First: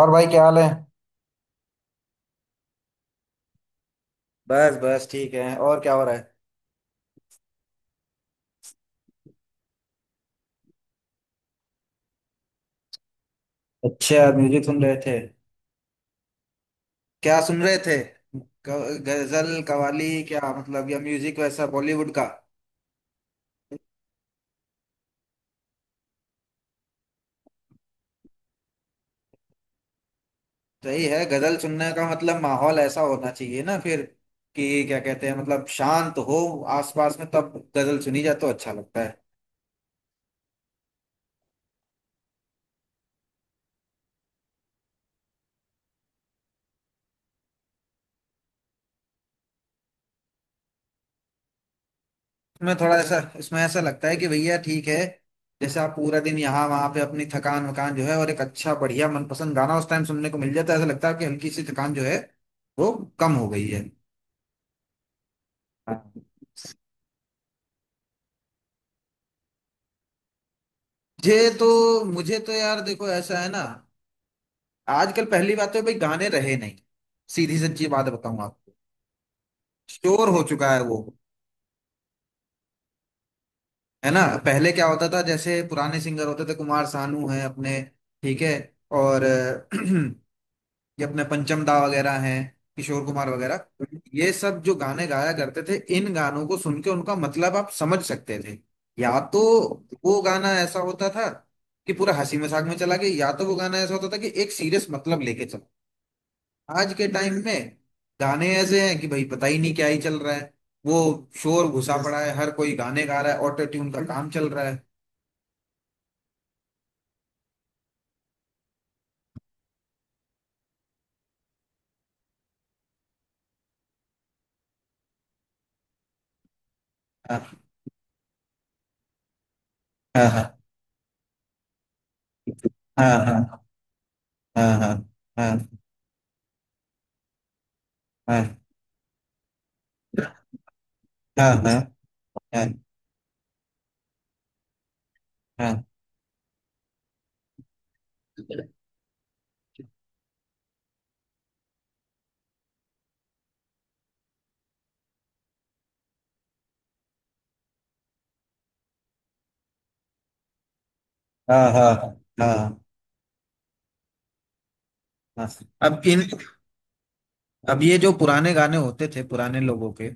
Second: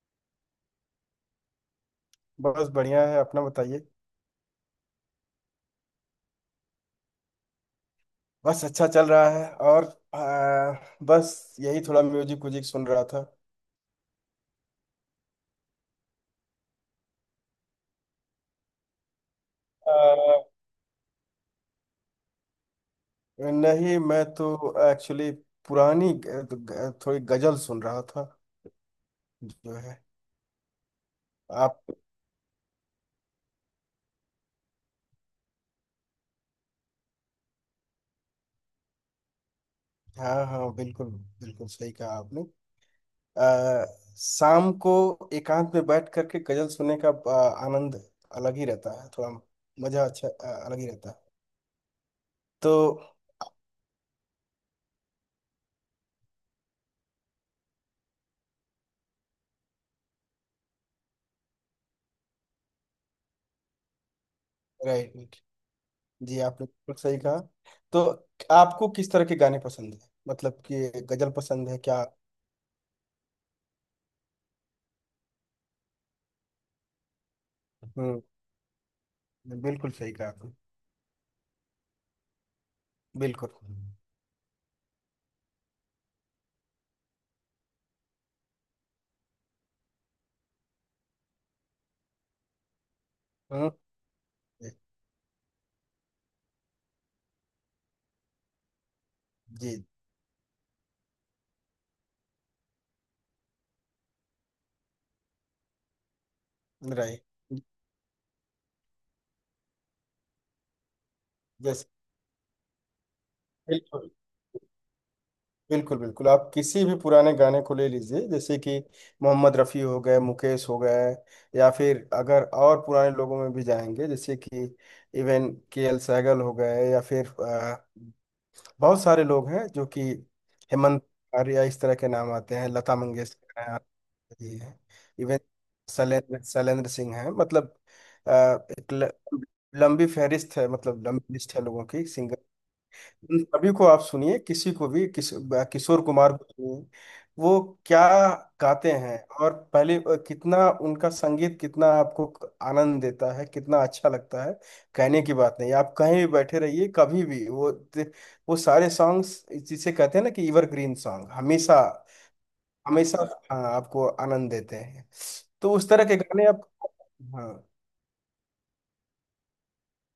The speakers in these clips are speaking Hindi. और भाई, क्या हाल है। बस बढ़िया है। अपना बताइए। बस बस ठीक है। और क्या हो रहा है? बस अच्छा चल रहा है। और आ, बस यही थोड़ा म्यूजिक व्यूजिक सुन रहा था। अच्छे आदमी जी, सुन रहे थे? क्या सुन रहे थे? गजल, आ, कवाली, क्या मतलब, या म्यूजिक वैसा बॉलीवुड का? नहीं, मैं तो एक्चुअली पुरानी थोड़ी गजल सुन रहा था, जो है। सही है। गजल आप। सुनने का मतलब माहौल ऐसा होना चाहिए ना फिर कि क्या कहते हैं, मतलब शांत हो आसपास में, तब गजल सुनी जाए तो अच्छा लगता है। हाँ हाँ, बिल्कुल बिल्कुल सही कहा आपने। आ, शाम को एकांत में बैठ करके गजल सुनने का आनंद अलग ही रहता है, थोड़ा। मजा अच्छा अलग ही रहता है। तो इसमें थोड़ा ऐसा, इसमें ऐसा लगता है कि भैया ठीक है, जैसे आप पूरा दिन यहाँ वहां पे अपनी थकान वकान जो है, और एक अच्छा बढ़िया मनपसंद गाना उस टाइम सुनने को मिल जाता है, ऐसा लगता है कि हल्की सी थकान जो है वो कम हो गई है। राइट हाँ। जी, आपने बिल्कुल सही कहा। तो आपको किस तरह के गाने पसंद है? मतलब कि गजल मुझे तो पसंद है क्या? मुझे तो यार देखो, ऐसा है ना, आजकल पहली बात तो भाई गाने रहे नहीं। सीधी सच्ची बात हम्म। बताऊं आपको, बिल्कुल सही शोर कहा हो आपने। चुका है वो। बिल्कुल। है ना, पहले क्या होता था, जैसे पुराने सिंगर होते थे, कुमार सानू है अपने, ठीक है, और ये अपने पंचम दा वगैरह हैं, किशोर कुमार वगैरह। हम्म। ये सब जो गाने गाया करते थे, इन गानों को सुन के उनका मतलब आप समझ सकते थे। या तो जी। वो गाना ऐसा होता था कि पूरा हंसी मजाक में चला गया, या तो वो गाना ऐसा होता था कि एक सीरियस मतलब लेके चला। आज के राय। टाइम में गाने ऐसे हैं कि भाई पता ही नहीं क्या ही चल रहा है वो। शोर जैसे घुसा पड़ा है, हर कोई गाने गा रहा है, ऑटो ट्यून का बिल्कुल काम चल रहा है। बिल्कुल, बिल्कुल आप किसी भी पुराने गाने को ले लीजिए, जैसे कि मोहम्मद रफ़ी हो गए, मुकेश हो गए, या फिर अगर और पुराने लोगों में भी जाएंगे, जैसे कि इवन के एल सहगल हो गए, या फिर हाँ, बहुत सारे लोग हैं जो कि हाँ, हेमंत आर्या, इस तरह के नाम आते हैं। लता हाँ, मंगेशकर हाँ, हैं, आशा जी हाँ, हैं, हाँ, इवन हाँ, शैलेंद्र शैलेंद्र सिंह हैं, मतलब। अ, हाँ, एक लंबी फहरिस्त है, मतलब लंबी लिस्ट हाँ, है हाँ, लोगों की। हाँ, उन सभी को आप सुनिए, किसी को भी, हाँ। किशोर कुमार को सुनिए, वो क्या गाते हैं। और पहले कितना उनका संगीत, कितना आपको आनंद देता है, कितना अच्छा लगता है। कहने की बात नहीं, आप कहीं भी बैठे रहिए, कभी भी। वो सारे सॉन्ग्स, जिसे कहते हैं ना कि एवरग्रीन सॉन्ग, हाँ, हमेशा हाँ, हाँ, हाँ। हमेशा, हाँ, आपको आनंद देते हैं। तो उस अब तरह के इन, गाने आप। हाँ। अब ये जो पुराने गाने होते थे, पुराने लोगों के,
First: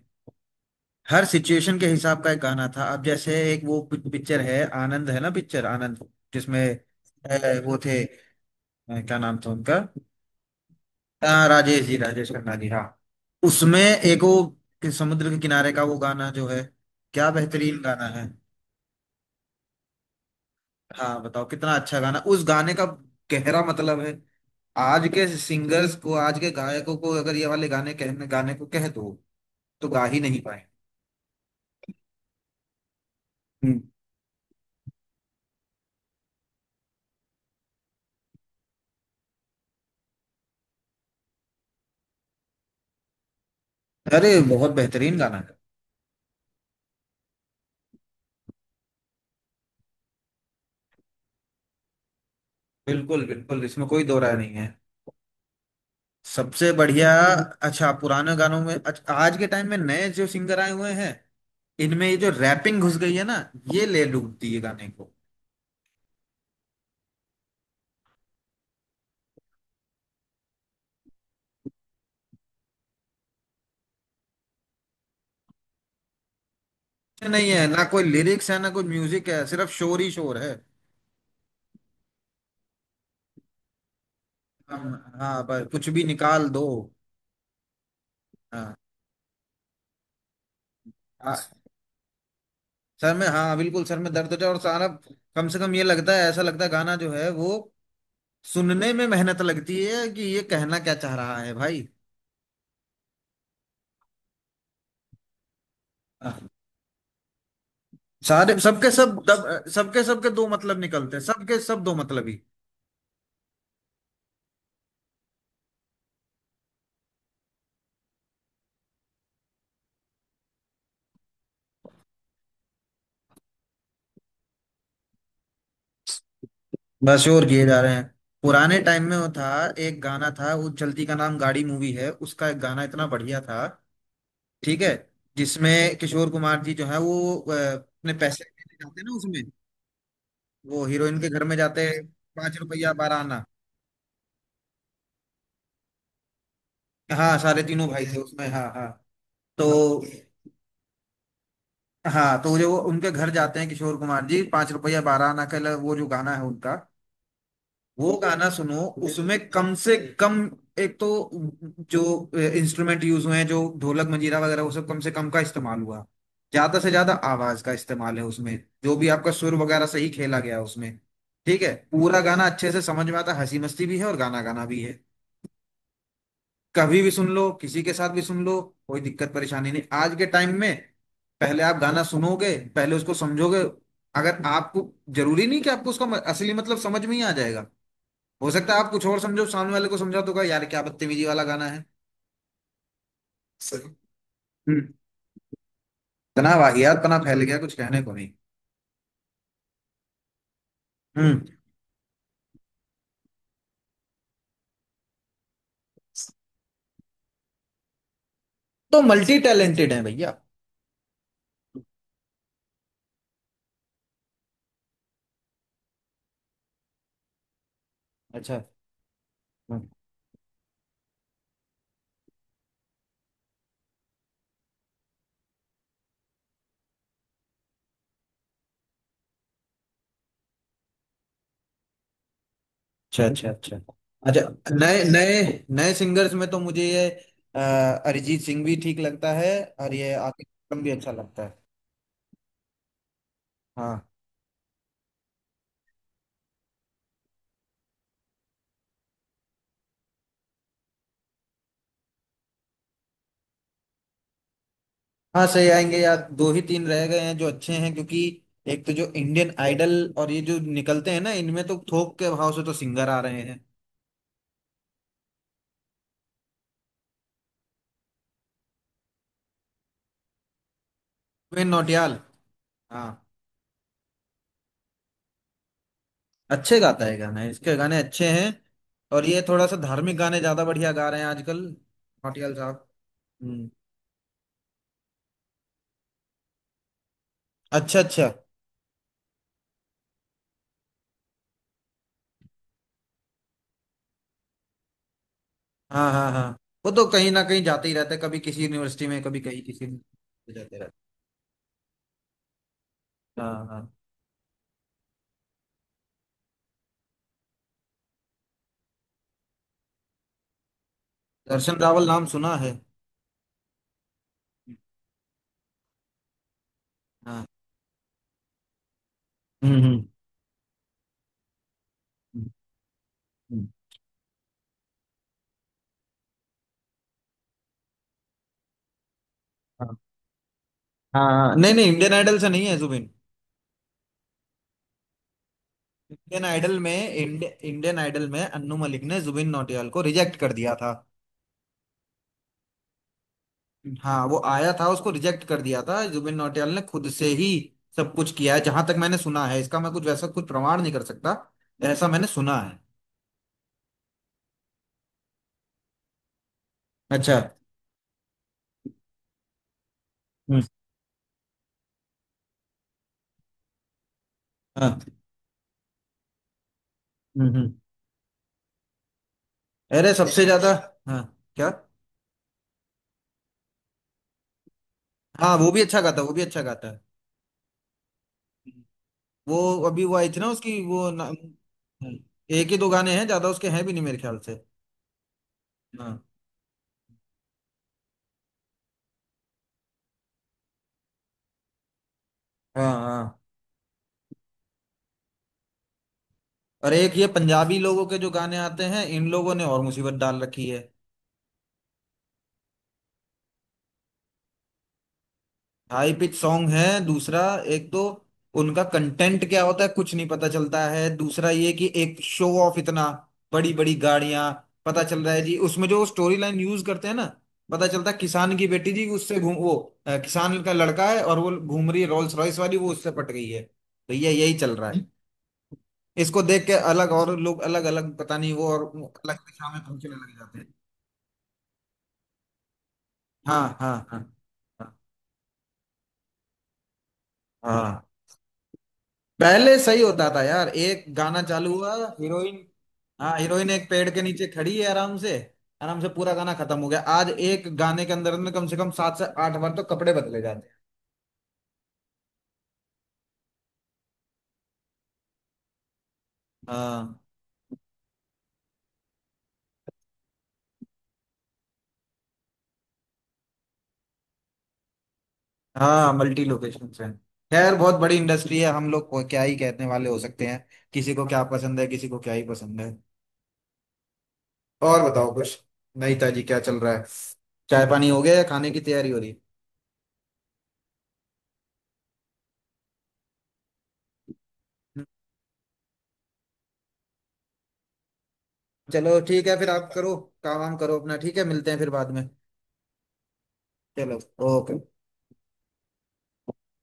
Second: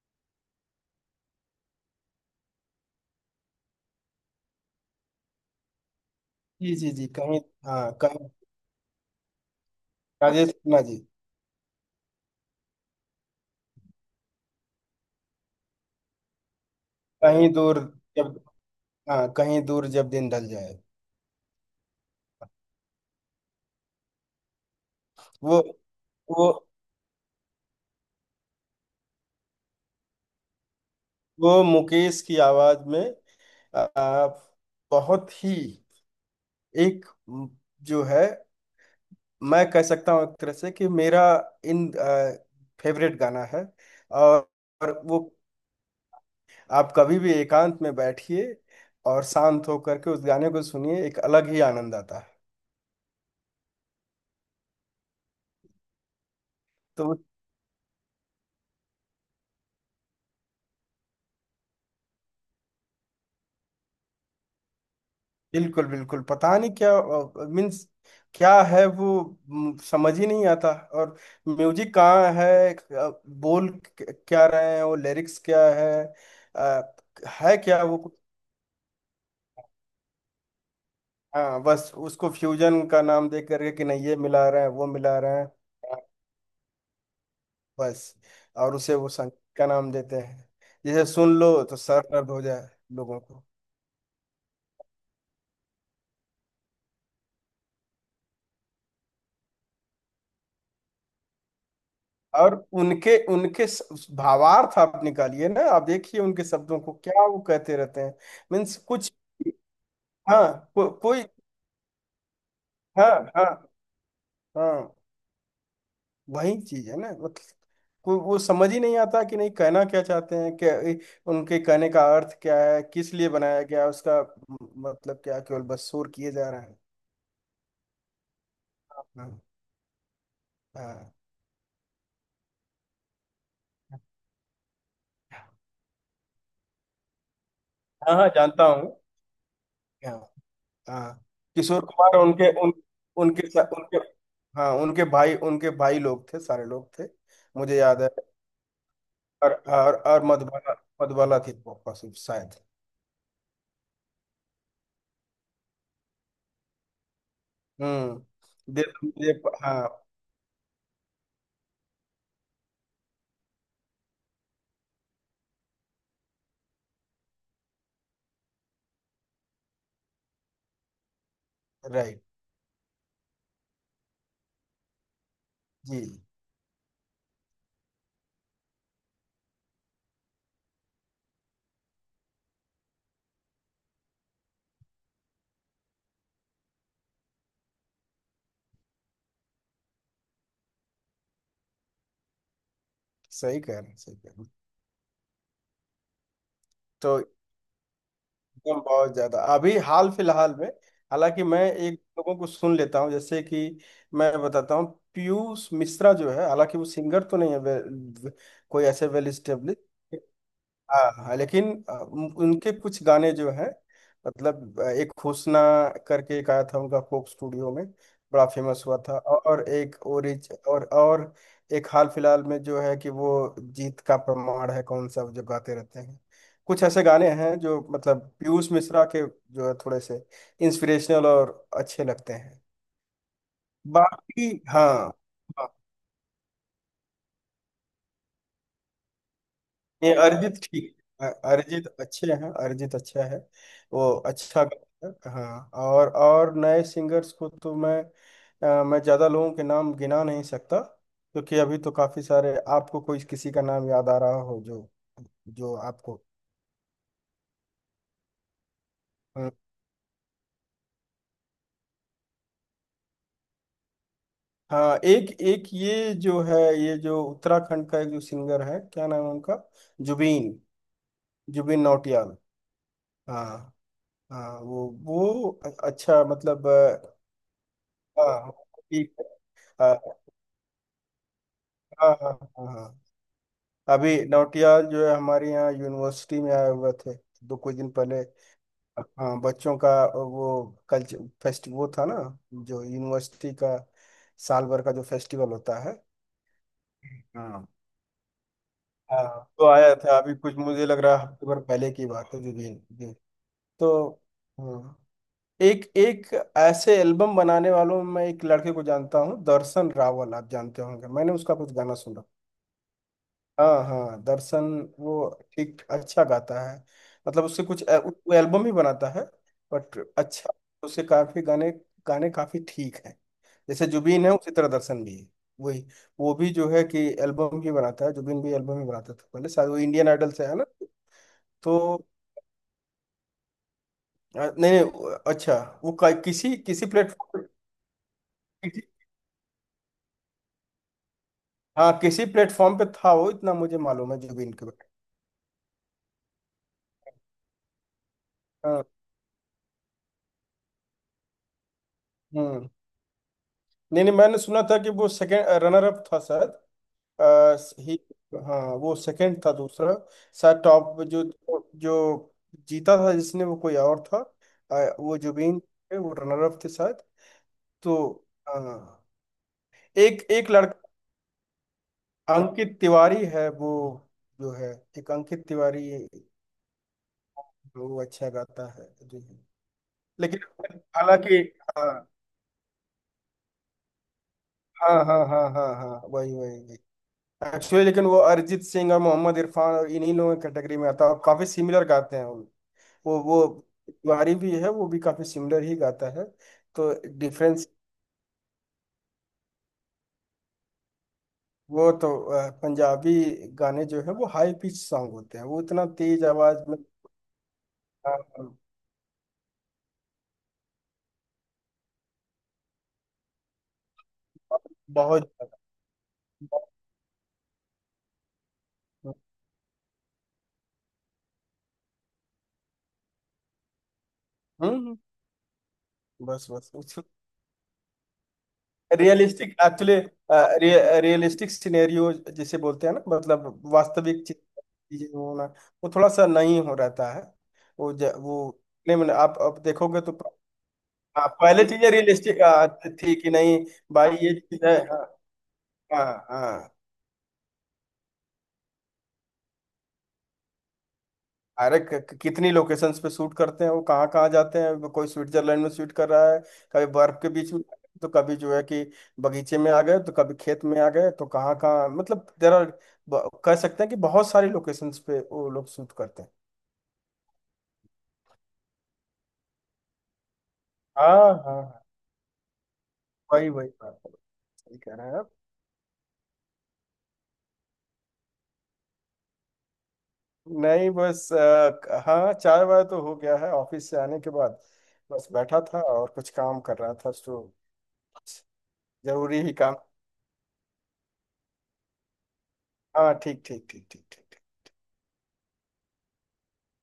हर सिचुएशन के हिसाब का एक गाना था। अब जैसे एक वो पिक्चर है आनंद, है ना, पिक्चर आनंद, जिसमें जी जी जी। कहीं। वो हाँ, थे, कहीं। क्या नाम था उनका, राजेश खन्ना जी। हाँ, राजेश जी, राजेश खन्ना जी, हाँ। उसमें एक वो कि समुद्र के किनारे का वो गाना जो है, क्या कहीं दूर बेहतरीन गाना है। जब... हाँ, कहीं दूर जब दिन ढल जाए। हाँ, बताओ कितना अच्छा गाना, उस गाने का गहरा मतलब है। आज के वो सिंगर्स को, आज वो के गायकों को अगर ये वाले गाने कहने, गाने को कह दो, तो गा ही नहीं पाए। वो मुकेश की आवाज में। हम्म। आ, बहुत ही एक म, जो है, मैं कह सकता हूँ एक तरह से कि मेरा इन फेवरेट गाना है। अरे और, बहुत और बेहतरीन वो, गाना है। आप कभी भी एकांत में बैठिए और शांत होकर के उस गाने को सुनिए, एक अलग ही आनंद आता है। बिल्कुल बिल्कुल, इसमें कोई दो राय नहीं है, सबसे बढ़िया। तो अच्छा, पुराने गानों में अच्छा, आज के टाइम में नए जो सिंगर आए हुए हैं, इनमें ये जो रैपिंग घुस गई है ना, ये ले डूबती है गाने को। बिल्कुल बिल्कुल, पता नहीं क्या मीन्स, क्या है वो, समझ ही नहीं आता। और म्यूजिक कहाँ है? बोल क्या रहे हैं? वो लिरिक्स क्या है? अ, नहीं है है क्या ना वो कोई लिरिक्स, है ना कोई म्यूजिक, है सिर्फ शोर ही शोर है। हाँ, बस उसको फ्यूजन का नाम दे करके कि नहीं, ये मिला रहे हैं, वो हाँ। मिला रहे हाँ, हैं। बस कुछ भी निकाल दो। बस, हाँ। और उसे वो संगीत का नाम देते हैं, जैसे सुन लो आ- तो सर दर्द हो जाए सर लोगों में, को। हाँ बिल्कुल, सर में दर्द होता है और सारा, कम से कम ये लगता है, ऐसा लगता है गाना जो है वो सुनने में मेहनत लगती है कि ये कहना क्या चाह रहा है भाई। और उनके उनके भावार्थ आप निकालिए ना, आप देखिए उनके शब्दों को, क्या वो कहते रहते हैं। सारे मीन्स सबके कुछ। सब सबके सबके दो हाँ, मतलब निकलते कोई। हैं, सबके सब दो मतलब ही। हाँ हाँ हाँ, वही चीज है ना, मतलब वो समझ ही नहीं आता कि नहीं, कहना क्या चाहते हैं क्या? उनके कहने का अर्थ क्या है, किस लिए बनाया गया उसका मतलब? क्या केवल बस शोर किए जा रहे हैं? बस और किए जा रहे हैं। पुराने टाइम हाँ में वो हाँ। था, एक गाना था, वो चलती का नाम गाड़ी मूवी है, उसका एक गाना इतना बढ़िया था, ठीक है, जिसमें किशोर कुमार जी जो है वो अपने हाँ हाँ, पैसे जानता लेने हूँ। जाते हैं ना उसमें, हाँ वो हीरोइन हाँ। के घर में किशोर जाते हैं, कुमार उनके पांच उन रुपया बारह आना। उनके सा- उनके हाँ, उनके भाई लोग थे, सारे लोग थे। हाँ, सारे मुझे तीनों याद भाई है। थे उसमें, हाँ हाँ। और तो और मधुबाला। मधुबाला थी वो पशु हाँ, शायद। तो जो वो उनके घर जाते हैं किशोर कुमार जी, 5 रुपया 12 आना का, वो जो गाना है उनका, वो गाना हम्म। सुनो। दे तो मुझे उसमें कम हाँ। से कम एक तो जो इंस्ट्रूमेंट यूज हुए हैं, जो ढोलक मंजीरा वगैरह, वो सब कम से कम का इस्तेमाल हुआ। ज्यादा से ज्यादा आवाज का इस्तेमाल है उसमें, जो भी आपका सुर वगैरह सही खेला गया है उसमें, ठीक है। पूरा राइट गाना अच्छे से समझ में आता है, हंसी मस्ती भी है और गाना गाना भी है। जी। कभी भी सुन लो, किसी के साथ भी सुन लो, कोई दिक्कत परेशानी नहीं। आज के टाइम में पहले आप गाना सुनोगे, पहले उसको समझोगे। अगर आपको, जरूरी नहीं कि आपको उसका असली मतलब समझ में ही आ जाएगा, हो सकता है आप कुछ और समझो, सामने वाले को समझा तो कहा यार क्या बदतमीजी वाला गाना है। सही कह सही। रहे हैं, सही कह रहे हैं। हम्म। इतना वाहियात तो तना फैल गया, कुछ कहने को नहीं। एकदम बहुत ज्यादा अभी हाल फिलहाल में, हम्म। हालांकि मैं एक लोगों को सुन लेता हूँ, जैसे कि मैं बताता हूँ। पीयूष मिश्रा जो है, हालांकि वो सिंगर तो नहीं है, वे, वे, कोई तो ऐसे वेल मल्टी स्टेब्लिश। टैलेंटेड है भैया। हाँ हाँ, लेकिन उनके कुछ गाने जो हैं, मतलब एक हुस्ना करके एक आया था उनका कोक स्टूडियो में, बड़ा अच्छा। फेमस हुआ था। और हम्म। एक ओरिज और। एक हाल फिलहाल में जो है कि वो जीत का प्रमाण है कौन सा, जो गाते रहते हैं। कुछ ऐसे गाने हैं जो मतलब पीयूष मिश्रा के, जो है थोड़े से इंस्पिरेशनल और अच्छे लगते हैं। अच्छा, अच्छा, अच्छा। बाकी अच्छा नए हाँ। नए, हाँ। नए सिंगर्स में तो मुझे ये अ, अरिजीत सिंह भी ठीक लगता है, और ये ये आतिफ अरिजीत असलम भी ठीक। अच्छा लगता है। अरिजीत अच्छे हैं, अरिजीत अच्छा है, हाँ। वो अच्छा गाता है हाँ, और नए सिंगर्स को तो मैं मैं ज़्यादा लोगों के नाम गिना नहीं सकता, क्योंकि अभी तो काफ़ी सारे। आपको कोई किसी का नाम याद आ रहा हो जो, हाँ सही जो आएंगे यार, आपको। दो ही तीन रह गए हैं जो अच्छे हैं, क्योंकि एक तो जो हाँ इंडियन आइडल और ये जो निकलते हैं ना, इनमें तो थोक के भाव से तो सिंगर आ रहे हैं। हाँ, एक एक ये जो है, ये जो उत्तराखंड का एक जो सिंगर है, क्या नाम है उनका? जुबीन। उपेन जुबीन नौटियाल। नौटियाल। हाँ, हाँ हाँ। वो अच्छा, मतलब अच्छे गाता है गाना, इसके गाने अच्छे हैं। हाँ ठीक और ये थोड़ा सा है। धार्मिक गाने ज्यादा बढ़िया गा रहे हैं आजकल, हाँ हाँ भाटियाल हाँ साहब। हाँ। हम्म। अभी नौटियाल जो है हमारे यहाँ यूनिवर्सिटी में आए हुए थे, दो कुछ दिन अच्छा पहले। अच्छा। हाँ, बच्चों का वो कल्चर फेस्ट वो था ना, जो यूनिवर्सिटी का साल भर का जो फेस्टिवल होता है। हाँ हाँ हाँ। वो तो कहीं ना कहीं हाँ जाते ही रहते, कभी किसी यूनिवर्सिटी में, कभी हाँ। कहीं तो किसी आया में। था अभी, कुछ जाते मुझे रहते। लग रहा है हफ्ते भर पहले की बात है। जी जी जी। हाँ हाँ। तो हाँ, एक एक ऐसे एल्बम बनाने वालों में एक लड़के को जानता हूँ, दर्शन रावल, आप जानते होंगे, मैंने उसका कुछ दर्शन गाना रावल, सुना। नाम सुना है। हाँ हाँ, दर्शन। वो ठीक अच्छा गाता है, हाँ। मतलब उससे कुछ वो एल्बम ही बनाता है। बट हम्म। अच्छा, उसके काफी गाने, हम्म, काफी ठीक हैं। हम्म। जैसे जुबिन है, उसी तरह दर्शन भी है, वही। वो भी जो है कि एल्बम ही बनाता है। जुबिन भी एल्बम ही बनाता था पहले शायद, वो हाँ इंडियन आइडल से है ना? हाँ हाँ। नहीं नहीं, तो इंडियन आइडल से नहीं है जुबिन। नहीं नहीं, अच्छा, वो इंडियन किसी आइडल किसी में, प्लेटफॉर्म, इंडियन आइडल में अन्नू किसी, मलिक ने जुबिन नौटियाल को रिजेक्ट कर दिया था। हाँ, किसी प्लेटफॉर्म पे था, वो इतना मुझे मालूम है हाँ, वो जुबिन के आया था, बारे उसको रिजेक्ट कर दिया था। जुबिन नौटियाल ने खुद से ही सब कुछ किया है, में। हाँ। जहां तक मैंने सुना है। इसका मैं कुछ वैसा कुछ प्रमाण नहीं कर सकता, ऐसा मैंने सुना हम्म। है। नहीं नहीं, मैंने सुना था कि वो सेकंड रनर अप था शायद। अच्छा। ही हाँ, वो सेकंड था, दूसरा शायद। हम्म। टॉप जो जो जीता था जिसने, वो कोई और था। हाँ। वो जुबीन थे, वो रनर अप थे शायद। हम्म हम्म। तो हाँ, अरे एक सबसे एक ज्यादा, लड़का हाँ, क्या? अंकित तिवारी है, वो जो है, एक अंकित हाँ, वो भी तिवारी, अच्छा गाता है, वो भी अच्छा गाता है। वो अच्छा गाता है जी। वो अभी वो आई थी ना लेकिन उसकी वो ना, हालांकि, हाँ एक ही दो गाने हैं, ज्यादा उसके हैं भी नहीं मेरे ख्याल से। हाँ हाँ हाँ हाँ हाँ, हाँ। वही वही वही। एक्चुअली लेकिन वो अरिजीत सिंह और मोहम्मद इरफान और इन्हीं लोगों की कैटेगरी में आता है, और काफी सिमिलर गाते हैं। वो हाँ। हाँ वो तिवारी भी है, वो भी काफी सिमिलर ही गाता है। और तो एक ये डिफरेंस। पंजाबी लोगों के जो गाने आते हैं, इन लोगों ने और मुसीबत डाल रखी है। वो तो पंजाबी गाने जो है, वो हाई पिच सॉन्ग होते हैं, वो इतना हाई तेज पिच आवाज सॉन्ग में। है दूसरा, एक तो अ, उनका कंटेंट क्या होता है कुछ नहीं पता चलता है, दूसरा ये कि एक शो ऑफ इतना, बड़ी बड़ी गाड़ियां पता चल बहुत रहा है जी उसमें। जो स्टोरी लाइन ज्यादा। यूज करते हैं ना, पता चलता है किसान की बेटी जी उससे घूम वो, किसान का लड़का है और वो घूम रही है रोल्स रॉयस वाली, वो उससे पट गई है, तो ये यही चल रहा हम्म। है। इसको बस देख बस के अलग और लोग अलग अलग पता नहीं, वो और अलग रियलिस्टिक दिशा में एक्चुअली, पहुंचने लग जाते हैं। रियलिस्टिक सिनेरियो, जिसे बोलते हैं ना, मतलब हाँ हाँ हाँ। वास्तविक चीज हाँ चीजें होना, वो थोड़ा सा नहीं हो रहता है। हाँ। वो फिल्म में आप अब पहले देखोगे सही तो, होता था यार, एक हाँ, गाना पहले चालू चीजें हुआ, रियलिस्टिक हीरोइन, थी कि हाँ नहीं? हीरोइन एक पेड़ भाई के ये नीचे चीज खड़ी है। है हाँ आराम से, आराम से हाँ पूरा गाना हाँ। खत्म हो गया। आज एक गाने के अंदर में कम से कम 7 से 8 बार तो कपड़े बदले जाते हैं। अरे कितनी लोकेशंस पे शूट करते हैं, वो कहाँ कहाँ जाते हैं? कोई स्विट्जरलैंड में शूट कर रहा है, कभी हाँ बर्फ के बीच में, तो कभी जो है कि बगीचे में आ गए, तो कभी खेत में आ गए, तो कहाँ कहाँ, मतलब देर आर, कह सकते हैं कि बहुत सारी लोकेशंस पे वो लोग शूट हाँ। करते हैं। मल्टी लोकेशन से। खैर बहुत बड़ी इंडस्ट्री है, हम लोग को क्या ही कहने वाले, हो सकते हैं किसी हाँ को क्या हाँ पसंद हाँ, है, किसी को क्या ही पसंद है। वही वही बात है, सही कह और रहे हैं आप। बताओ कुछ, नहीं ताजी क्या चल रहा है, चाय पानी हो गया या खाने की तैयारी हो रही है? नहीं, बस हाँ, 4 बार तो हो गया है ऑफिस से आने के बाद। बस बैठा था और कुछ काम कर रहा था, तो चलो जरूरी ठीक ही है, फिर काम। आप करो काम वाम करो अपना, ठीक है, मिलते हैं फिर बाद में। हाँ ठीक ठीक ठीक ठीक चलो, ठीक। ओके।